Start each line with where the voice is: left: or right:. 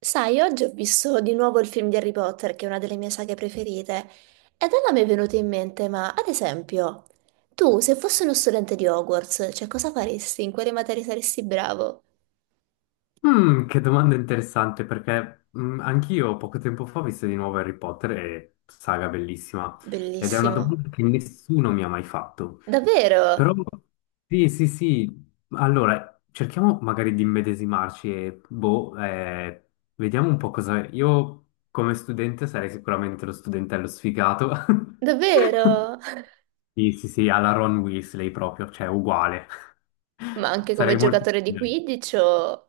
right: Sai, oggi ho visto di nuovo il film di Harry Potter, che è una delle mie saghe preferite, ed allora mi è venuto in mente, ma ad esempio, tu se fossi uno studente di Hogwarts, cioè cosa faresti? In quale materia saresti bravo?
left: Che domanda interessante perché anch'io poco tempo fa ho visto di nuovo Harry Potter e saga bellissima ed è una
right: Bellissimo.
left: domanda che nessuno mi ha mai fatto. Però
right: Davvero?
left: sì, sì, sì, allora cerchiamo magari di immedesimarci e boh, vediamo un po' cosa. Io come studente sarei sicuramente lo studentello sfigato.
right: Davvero?
left: Sì, sì, sì, alla Ron Weasley proprio, cioè uguale.
right: Ma anche come
left: Sarei molto.
right: giocatore di Quidditch o.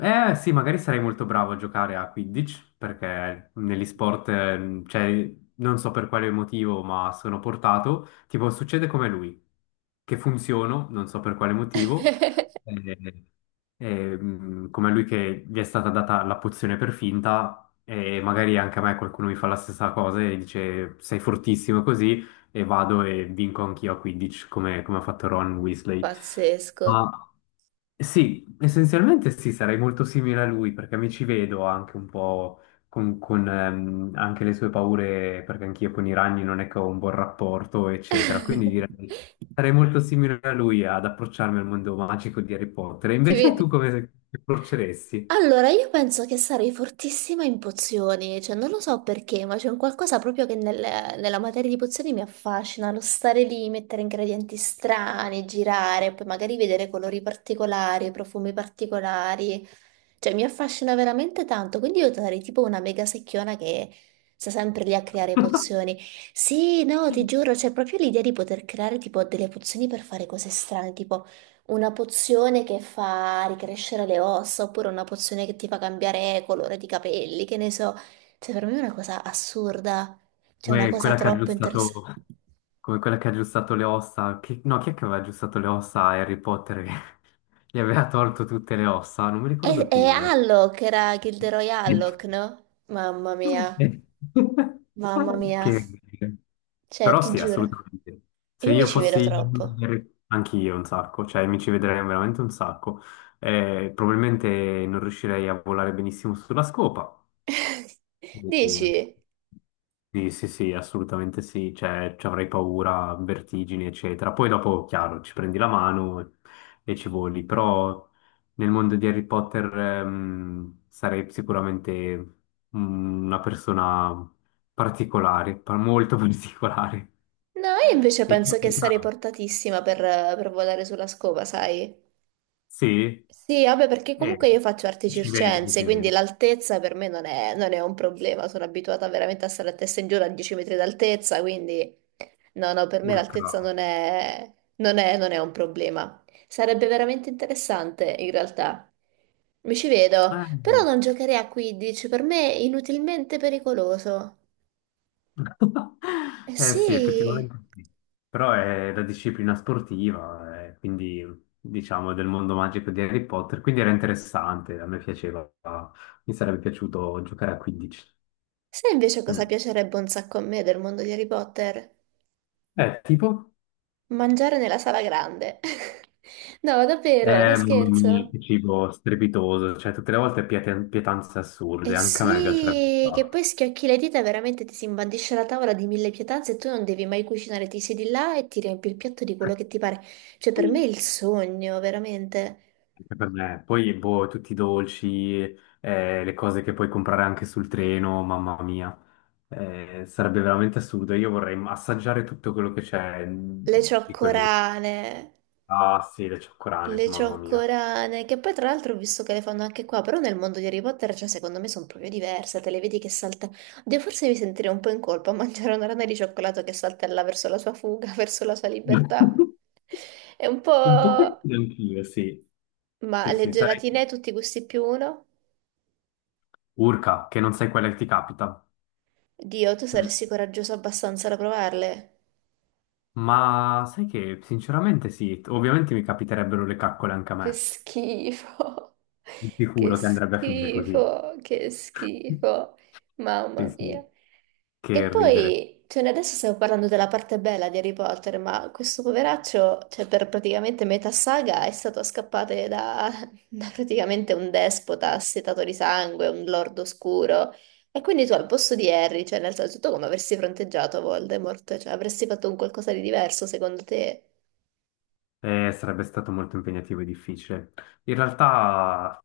left: Eh sì, magari sarei molto bravo a giocare a Quidditch, perché negli sport, cioè, non so per quale motivo, ma sono portato. Tipo, succede come lui, che funziono, non so per quale motivo, eh, come lui che gli è stata data la pozione per finta, e magari anche a me qualcuno mi fa la stessa cosa e dice sei fortissimo così, e vado e vinco anch'io a Quidditch, come ha fatto Ron Weasley.
right: Pazzesco.
left: Ma. Sì, essenzialmente sì, sarei molto simile a lui perché mi ci vedo anche un po' con anche le sue paure, perché anch'io con i ragni non è che ho un buon rapporto, eccetera. Quindi direi sarei molto simile a lui ad approcciarmi al mondo magico di Harry Potter. E
right: Ti
left: invece tu
right: vedi?
left: come ti approcceresti?
right: Allora, io penso che sarei fortissima in pozioni, cioè non lo so perché, ma c'è un qualcosa proprio che nella materia di pozioni mi affascina, lo stare lì, mettere ingredienti strani, girare, poi magari vedere colori particolari, profumi particolari, cioè mi affascina veramente tanto, quindi io sarei tipo una mega secchiona che sta sempre lì a creare pozioni. Sì, no, ti giuro, c'è proprio l'idea di poter creare tipo delle pozioni per fare cose strane, tipo. Una pozione che fa ricrescere le ossa, oppure una pozione che ti fa cambiare colore di capelli, che ne so. Cioè, per me è una cosa assurda, cioè una
left: Come
right: cosa
left: quella che ha
right: troppo interessante.
left: aggiustato, Come quella che ha aggiustato le ossa, no, chi è che aveva aggiustato le ossa a Harry Potter? Gli aveva tolto tutte le ossa, non mi
right: E,
left: ricordo
right: e
left: più adesso.
right: Alloc era Gilderoy Alloc, no? Mamma mia, mamma mia.
left: Che.
right: Cioè,
left: Però
right: ti
left: sì,
right: giuro,
left: assolutamente. Se
right: io mi
left: io
right: ci vedo
left: fossi
right: troppo.
left: anch'io un sacco, cioè mi ci vedrei veramente un sacco. Probabilmente non riuscirei a volare benissimo sulla scopa, e-
right: Dici?
left: Sì, sì, sì, assolutamente sì, cioè ci avrei paura, vertigini, eccetera. Poi dopo, chiaro, ci prendi la mano e ci voli, però nel mondo di Harry Potter sarei sicuramente una persona particolare, molto particolare.
right: No, io invece
left: E tu,
right: penso che sarei
left: ah,
right: portatissima per volare sulla scopa, sai?
left: sì,
right: Sì, vabbè, perché comunque
left: eh,
right: io faccio arti
left: ci vede,
right: circense,
left: ci
right: quindi
left: vede.
right: l'altezza per me non è un problema. Sono abituata veramente a stare a testa in giù a 10 metri d'altezza, quindi no, no, per me
left: Urca.
right: l'altezza non è un problema. Sarebbe veramente interessante, in realtà. Mi ci vedo, però
left: Eh,
right: non giocherei a 15, per me è inutilmente pericoloso. Eh
left: Eh sì,
right: sì,
left: effettivamente sì. Però è la disciplina sportiva, quindi diciamo del mondo magico di Harry Potter, quindi era interessante, a me piaceva, mi sarebbe piaciuto giocare a 15.
right: sai invece cosa piacerebbe un sacco a me del mondo di Harry Potter?
left: Tipo?
right: Mangiare nella sala grande. No, davvero, non
left: Mamma mia,
right: scherzo.
left: che cibo strepitoso, cioè tutte le volte pietanze
right: Eh
left: assurde, anche a me piacerebbe un
right: sì, che poi
left: sacco.
right: schiocchi le dita e veramente ti si imbandisce la tavola di mille pietanze e tu non devi mai cucinare, ti siedi là e ti riempi il piatto di quello che ti pare. Cioè, per me è il sogno, veramente.
left: Anche per me. Poi, boh, tutti i dolci, le cose che puoi comprare anche sul treno, mamma mia. Sarebbe veramente assurdo. Io vorrei assaggiare tutto quello che c'è
right: Le
left: di quel mondo.
right: cioccorane.
left: Ah, sì, le cioccolane,
right: Le
left: mamma mia.
right: cioccorane, che poi tra l'altro ho visto che le fanno anche qua, però nel mondo di Harry Potter, cioè secondo me sono proprio diverse, te le vedi che salta. Oddio, forse mi sentirei un po' in colpa a mangiare una rana di cioccolato che saltella verso la sua fuga, verso la sua libertà. È un
left: Un po'
right: po'.
left: anch'io, sì.
right: Ma
left: Sì,
right: le
left: sì, sarei
right: gelatine, tutti gusti più uno?
left: urca, che non sai quella che ti capita.
right: Dio, tu
left: Mm.
right: saresti coraggioso abbastanza da provarle?
left: Ma sai che, sinceramente, sì, ovviamente mi capiterebbero le caccole anche a
right: Che
left: me.
right: schifo,
left: Sicuro che andrebbe a finire così.
right: che schifo,
left: Sì,
right: mamma mia.
left: sì,
right: E
left: che ridere.
right: poi, cioè, noi adesso stiamo parlando della parte bella di Harry Potter, ma questo poveraccio, cioè, per praticamente metà saga è stato scappato da, da praticamente un despota assetato di sangue, un lord oscuro. E quindi tu al posto di Harry, cioè, nel senso, tu come avresti fronteggiato Voldemort? Cioè, avresti fatto un qualcosa di diverso, secondo te?
left: Sarebbe stato molto impegnativo e difficile. In realtà,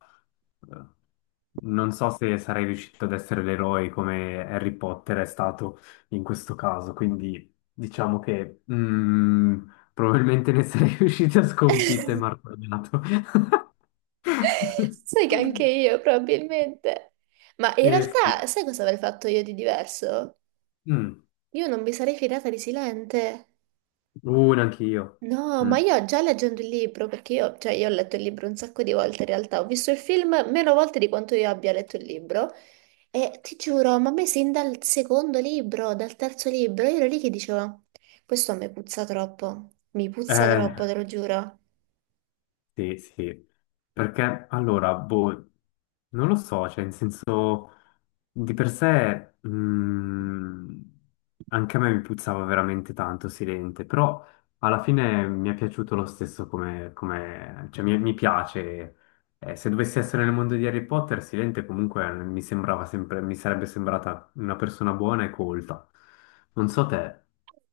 left: eh, non so se sarei riuscito ad essere l'eroe come Harry Potter è stato in questo caso, quindi diciamo che probabilmente ne sarei riuscito a sconfitto e martoriato.
right: Sai che anche io, probabilmente. Ma in realtà,
left: Sì.
right: sai cosa avrei fatto io di diverso?
left: Mm.
right: Io non mi sarei fidata di Silente.
left: Neanche io.
right: No, ma
left: Mm.
right: io già leggendo il libro, perché io, cioè, io ho letto il libro un sacco di volte in realtà, ho visto il film meno volte di quanto io abbia letto il libro, e ti giuro, ma a me sin dal secondo libro, dal terzo libro, io ero lì che dicevo, questo a me puzza troppo, mi puzza
left: Eh.
right: troppo, te lo giuro.
left: Sì, sì, perché allora, boh, non lo so, cioè, in senso, di per sé, anche a me mi puzzava veramente tanto Silente, però alla fine mi è piaciuto lo stesso cioè, mi piace. Se dovessi essere nel mondo di Harry Potter, Silente comunque mi sembrava sempre, mi sarebbe sembrata una persona buona e colta. Non so te,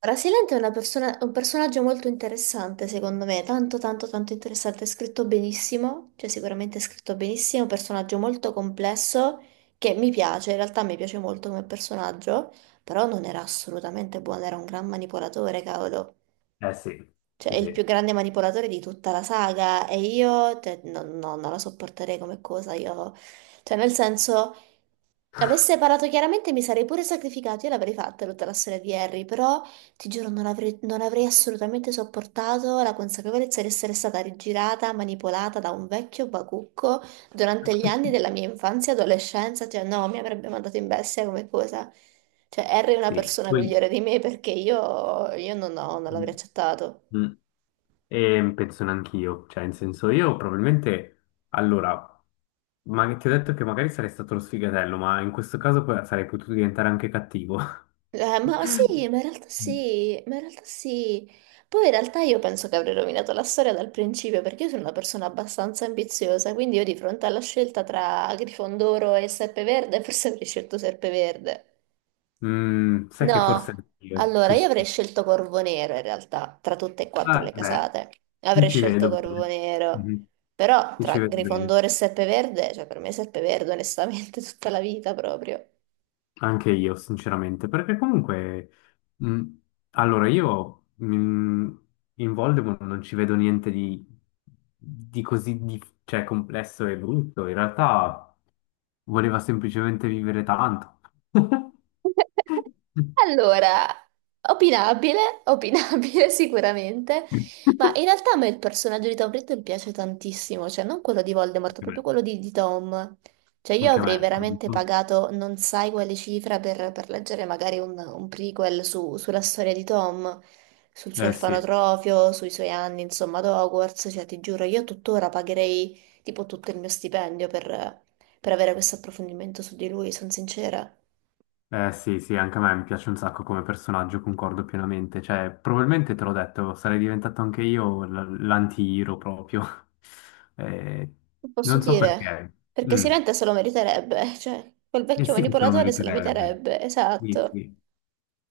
right: Ora, Silente è un personaggio molto interessante, secondo me, tanto tanto tanto interessante, è scritto benissimo, cioè sicuramente è scritto benissimo, è un personaggio molto complesso che mi piace, in realtà mi piace molto come personaggio, però non era assolutamente buono, era un gran manipolatore, cavolo.
left: eh sì,
right: Cioè, è
left: sì,
right: il più
left: sì,
right: grande manipolatore di tutta la saga e io, cioè, no, no, non la sopporterei come cosa, io. Cioè, nel senso. Avesse parlato chiaramente mi sarei pure sacrificato, io l'avrei fatta tutta la storia di Harry, però ti giuro non avrei assolutamente sopportato la consapevolezza di essere stata rigirata, manipolata da un vecchio bacucco durante gli anni della mia infanzia e adolescenza, cioè no, mi avrebbe mandato in bestia come cosa. Cioè Harry è una
left: sì,
right: persona
left: poi.
right: migliore di me perché io non l'avrei accettato.
left: Mm. E penso neanch'io, cioè, in senso, io probabilmente, allora, ma ti ho detto che magari sarei stato lo sfigatello, ma in questo caso poi sarei potuto diventare anche cattivo.
right: Ma sì, ma in realtà sì, ma in realtà sì. Poi in realtà io penso che avrei rovinato la storia dal principio perché io sono una persona abbastanza ambiziosa, quindi io di fronte alla scelta tra Grifondoro e Serpeverde forse avrei scelto Serpeverde.
left: Sai che forse
right: No,
left: io,
right: allora
left: sì,
right: io avrei
left: sì.
right: scelto Corvo Nero in realtà, tra tutte e quattro
left: Ah,
right: le
left: beh,
right: casate.
left: ti
right: Avrei
left: ci
right: scelto
left: vedo
right: Corvo
left: bene.
right: Nero,
left: Mhm.
right: però
left: Ti
right: tra
left: ci vedo bene.
right: Grifondoro e Serpeverde, cioè per me Serpeverde onestamente tutta la vita proprio.
left: Anche io, sinceramente, perché comunque, mh, allora io in Voldemort non ci vedo niente di così cioè, complesso e brutto. In realtà voleva semplicemente vivere tanto.
right: Allora, opinabile, opinabile sicuramente,
left: Mm.
right: ma in realtà a me il personaggio di Tom Riddle piace tantissimo, cioè non quello di Voldemort,
left: Anche me.
right: proprio quello di Tom. Cioè io
left: Anche
right: avrei
left: me.
right: veramente pagato non sai quale cifra per, leggere magari un prequel sulla storia di Tom, sul suo
left: Eh sì.
right: orfanotrofio, sui suoi anni, insomma, ad Hogwarts, cioè ti giuro, io tuttora pagherei tipo tutto il mio stipendio per avere questo approfondimento su di lui, sono sincera.
left: Eh sì, sì, anche a me mi piace un sacco come personaggio, concordo pienamente. Cioè, probabilmente te l'ho detto, sarei diventato anche io l'anti-hero proprio. Eh,
right: Che posso
left: Non so
right: dire,
left: perché.
right: perché
left: Mm.
right: Silente se lo meriterebbe, cioè quel
left: E
right: vecchio
left: sì che se lo
right: manipolatore se lo
left: meriterebbe.
right: meriterebbe,
left: Sì,
right: esatto.
left: sì,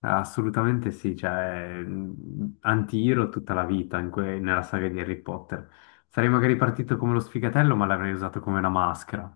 left: assolutamente sì. Cioè, anti-hero tutta la vita nella saga di Harry Potter. Sarei magari partito come lo sfigatello, ma l'avrei usato come una maschera.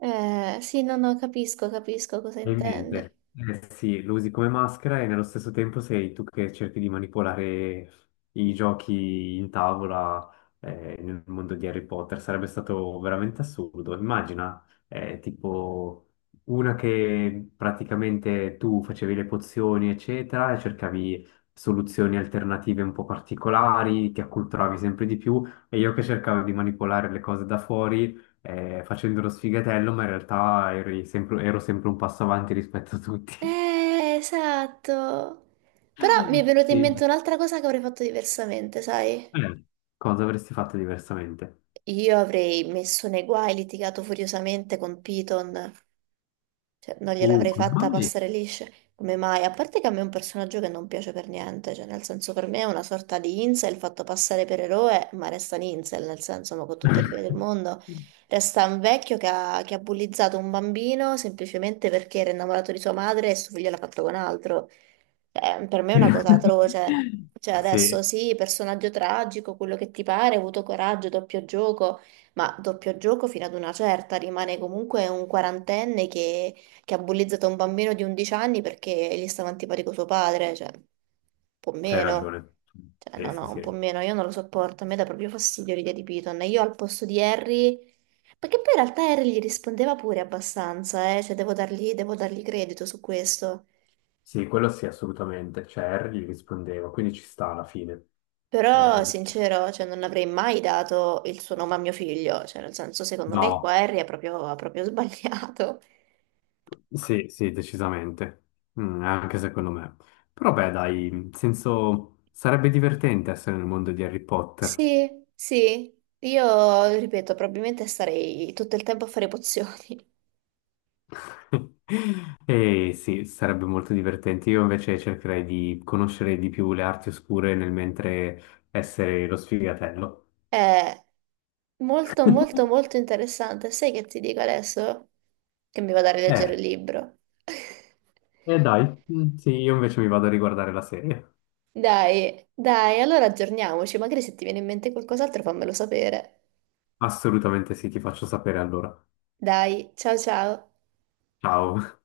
right: Sì, no, no, capisco cosa intendi.
left: Probabilmente. Eh sì, lo usi come maschera e nello stesso tempo sei tu che cerchi di manipolare i giochi in tavola nel mondo di Harry Potter. Sarebbe stato veramente assurdo. Immagina, tipo una che praticamente tu facevi le pozioni, eccetera, e cercavi soluzioni alternative un po' particolari, ti acculturavi sempre di più, e io che cercavo di manipolare le cose da fuori facendo lo sfigatello, ma in realtà ero sempre un passo avanti rispetto a tutti.
right: Esatto. Però mi è venuta in
left: Sì.
right: mente un'altra cosa che avrei fatto diversamente, sai?
left: Eh, Cosa avresti fatto diversamente?
right: Io avrei messo nei guai, litigato furiosamente con Piton. Cioè, non gliel'avrei
left: Come
right: fatta
left: mai?
right: passare liscia. Come mai? A parte che a me è un personaggio che non piace per niente, cioè nel senso per me è una sorta di incel fatto passare per eroe, ma resta un incel, nel senso, ma con tutte le bene del mondo, resta un vecchio che ha, bullizzato un bambino semplicemente perché era innamorato di sua madre e suo figlio l'ha fatto con altro. Per me è una cosa atroce. Cioè adesso
left: Sì,
right: sì, personaggio tragico, quello che ti pare, ha avuto coraggio, doppio gioco, ma doppio gioco fino ad una certa, rimane comunque un quarantenne che ha bullizzato un bambino di 11 anni perché gli stava antipatico suo padre, cioè, un po'
left: c'hai
right: meno.
left: ragione.
right: Cioè, no,
left: Sì, sì,
right: no, un po'
left: sì.
right: meno, io non lo sopporto, a me dà proprio fastidio l'idea di Piton. E io al posto di Harry, perché poi in realtà Harry gli rispondeva pure abbastanza, cioè devo dargli, credito su questo.
left: Sì, quello sì, assolutamente. Cioè, Harry gli rispondeva, quindi ci sta alla fine. Eh,
right: Però,
left: di-
right: sincero, cioè, non avrei mai dato il suo nome a mio figlio, cioè, nel senso, secondo me qua
left: no.
right: Harry ha proprio sbagliato.
left: Sì, sì, decisamente. Anche secondo me. Però beh, dai, in senso sarebbe divertente essere nel mondo di Harry Potter.
right: Sì, sì, io ripeto, probabilmente starei tutto il tempo a fare pozioni.
left: E sì, sarebbe molto divertente. Io invece cercherei di conoscere di più le arti oscure nel mentre essere lo sfigatello.
right: È molto, molto, molto interessante. Sai che ti dico adesso? Che mi vado a rileggere il
left: Eh,
right: libro.
left: eh dai, sì, io invece mi vado a riguardare la serie.
right: Dai, dai, allora aggiorniamoci. Magari se ti viene in mente qualcos'altro fammelo sapere.
left: Assolutamente sì, ti faccio sapere allora.
right: Dai, ciao ciao.
left: Ciao.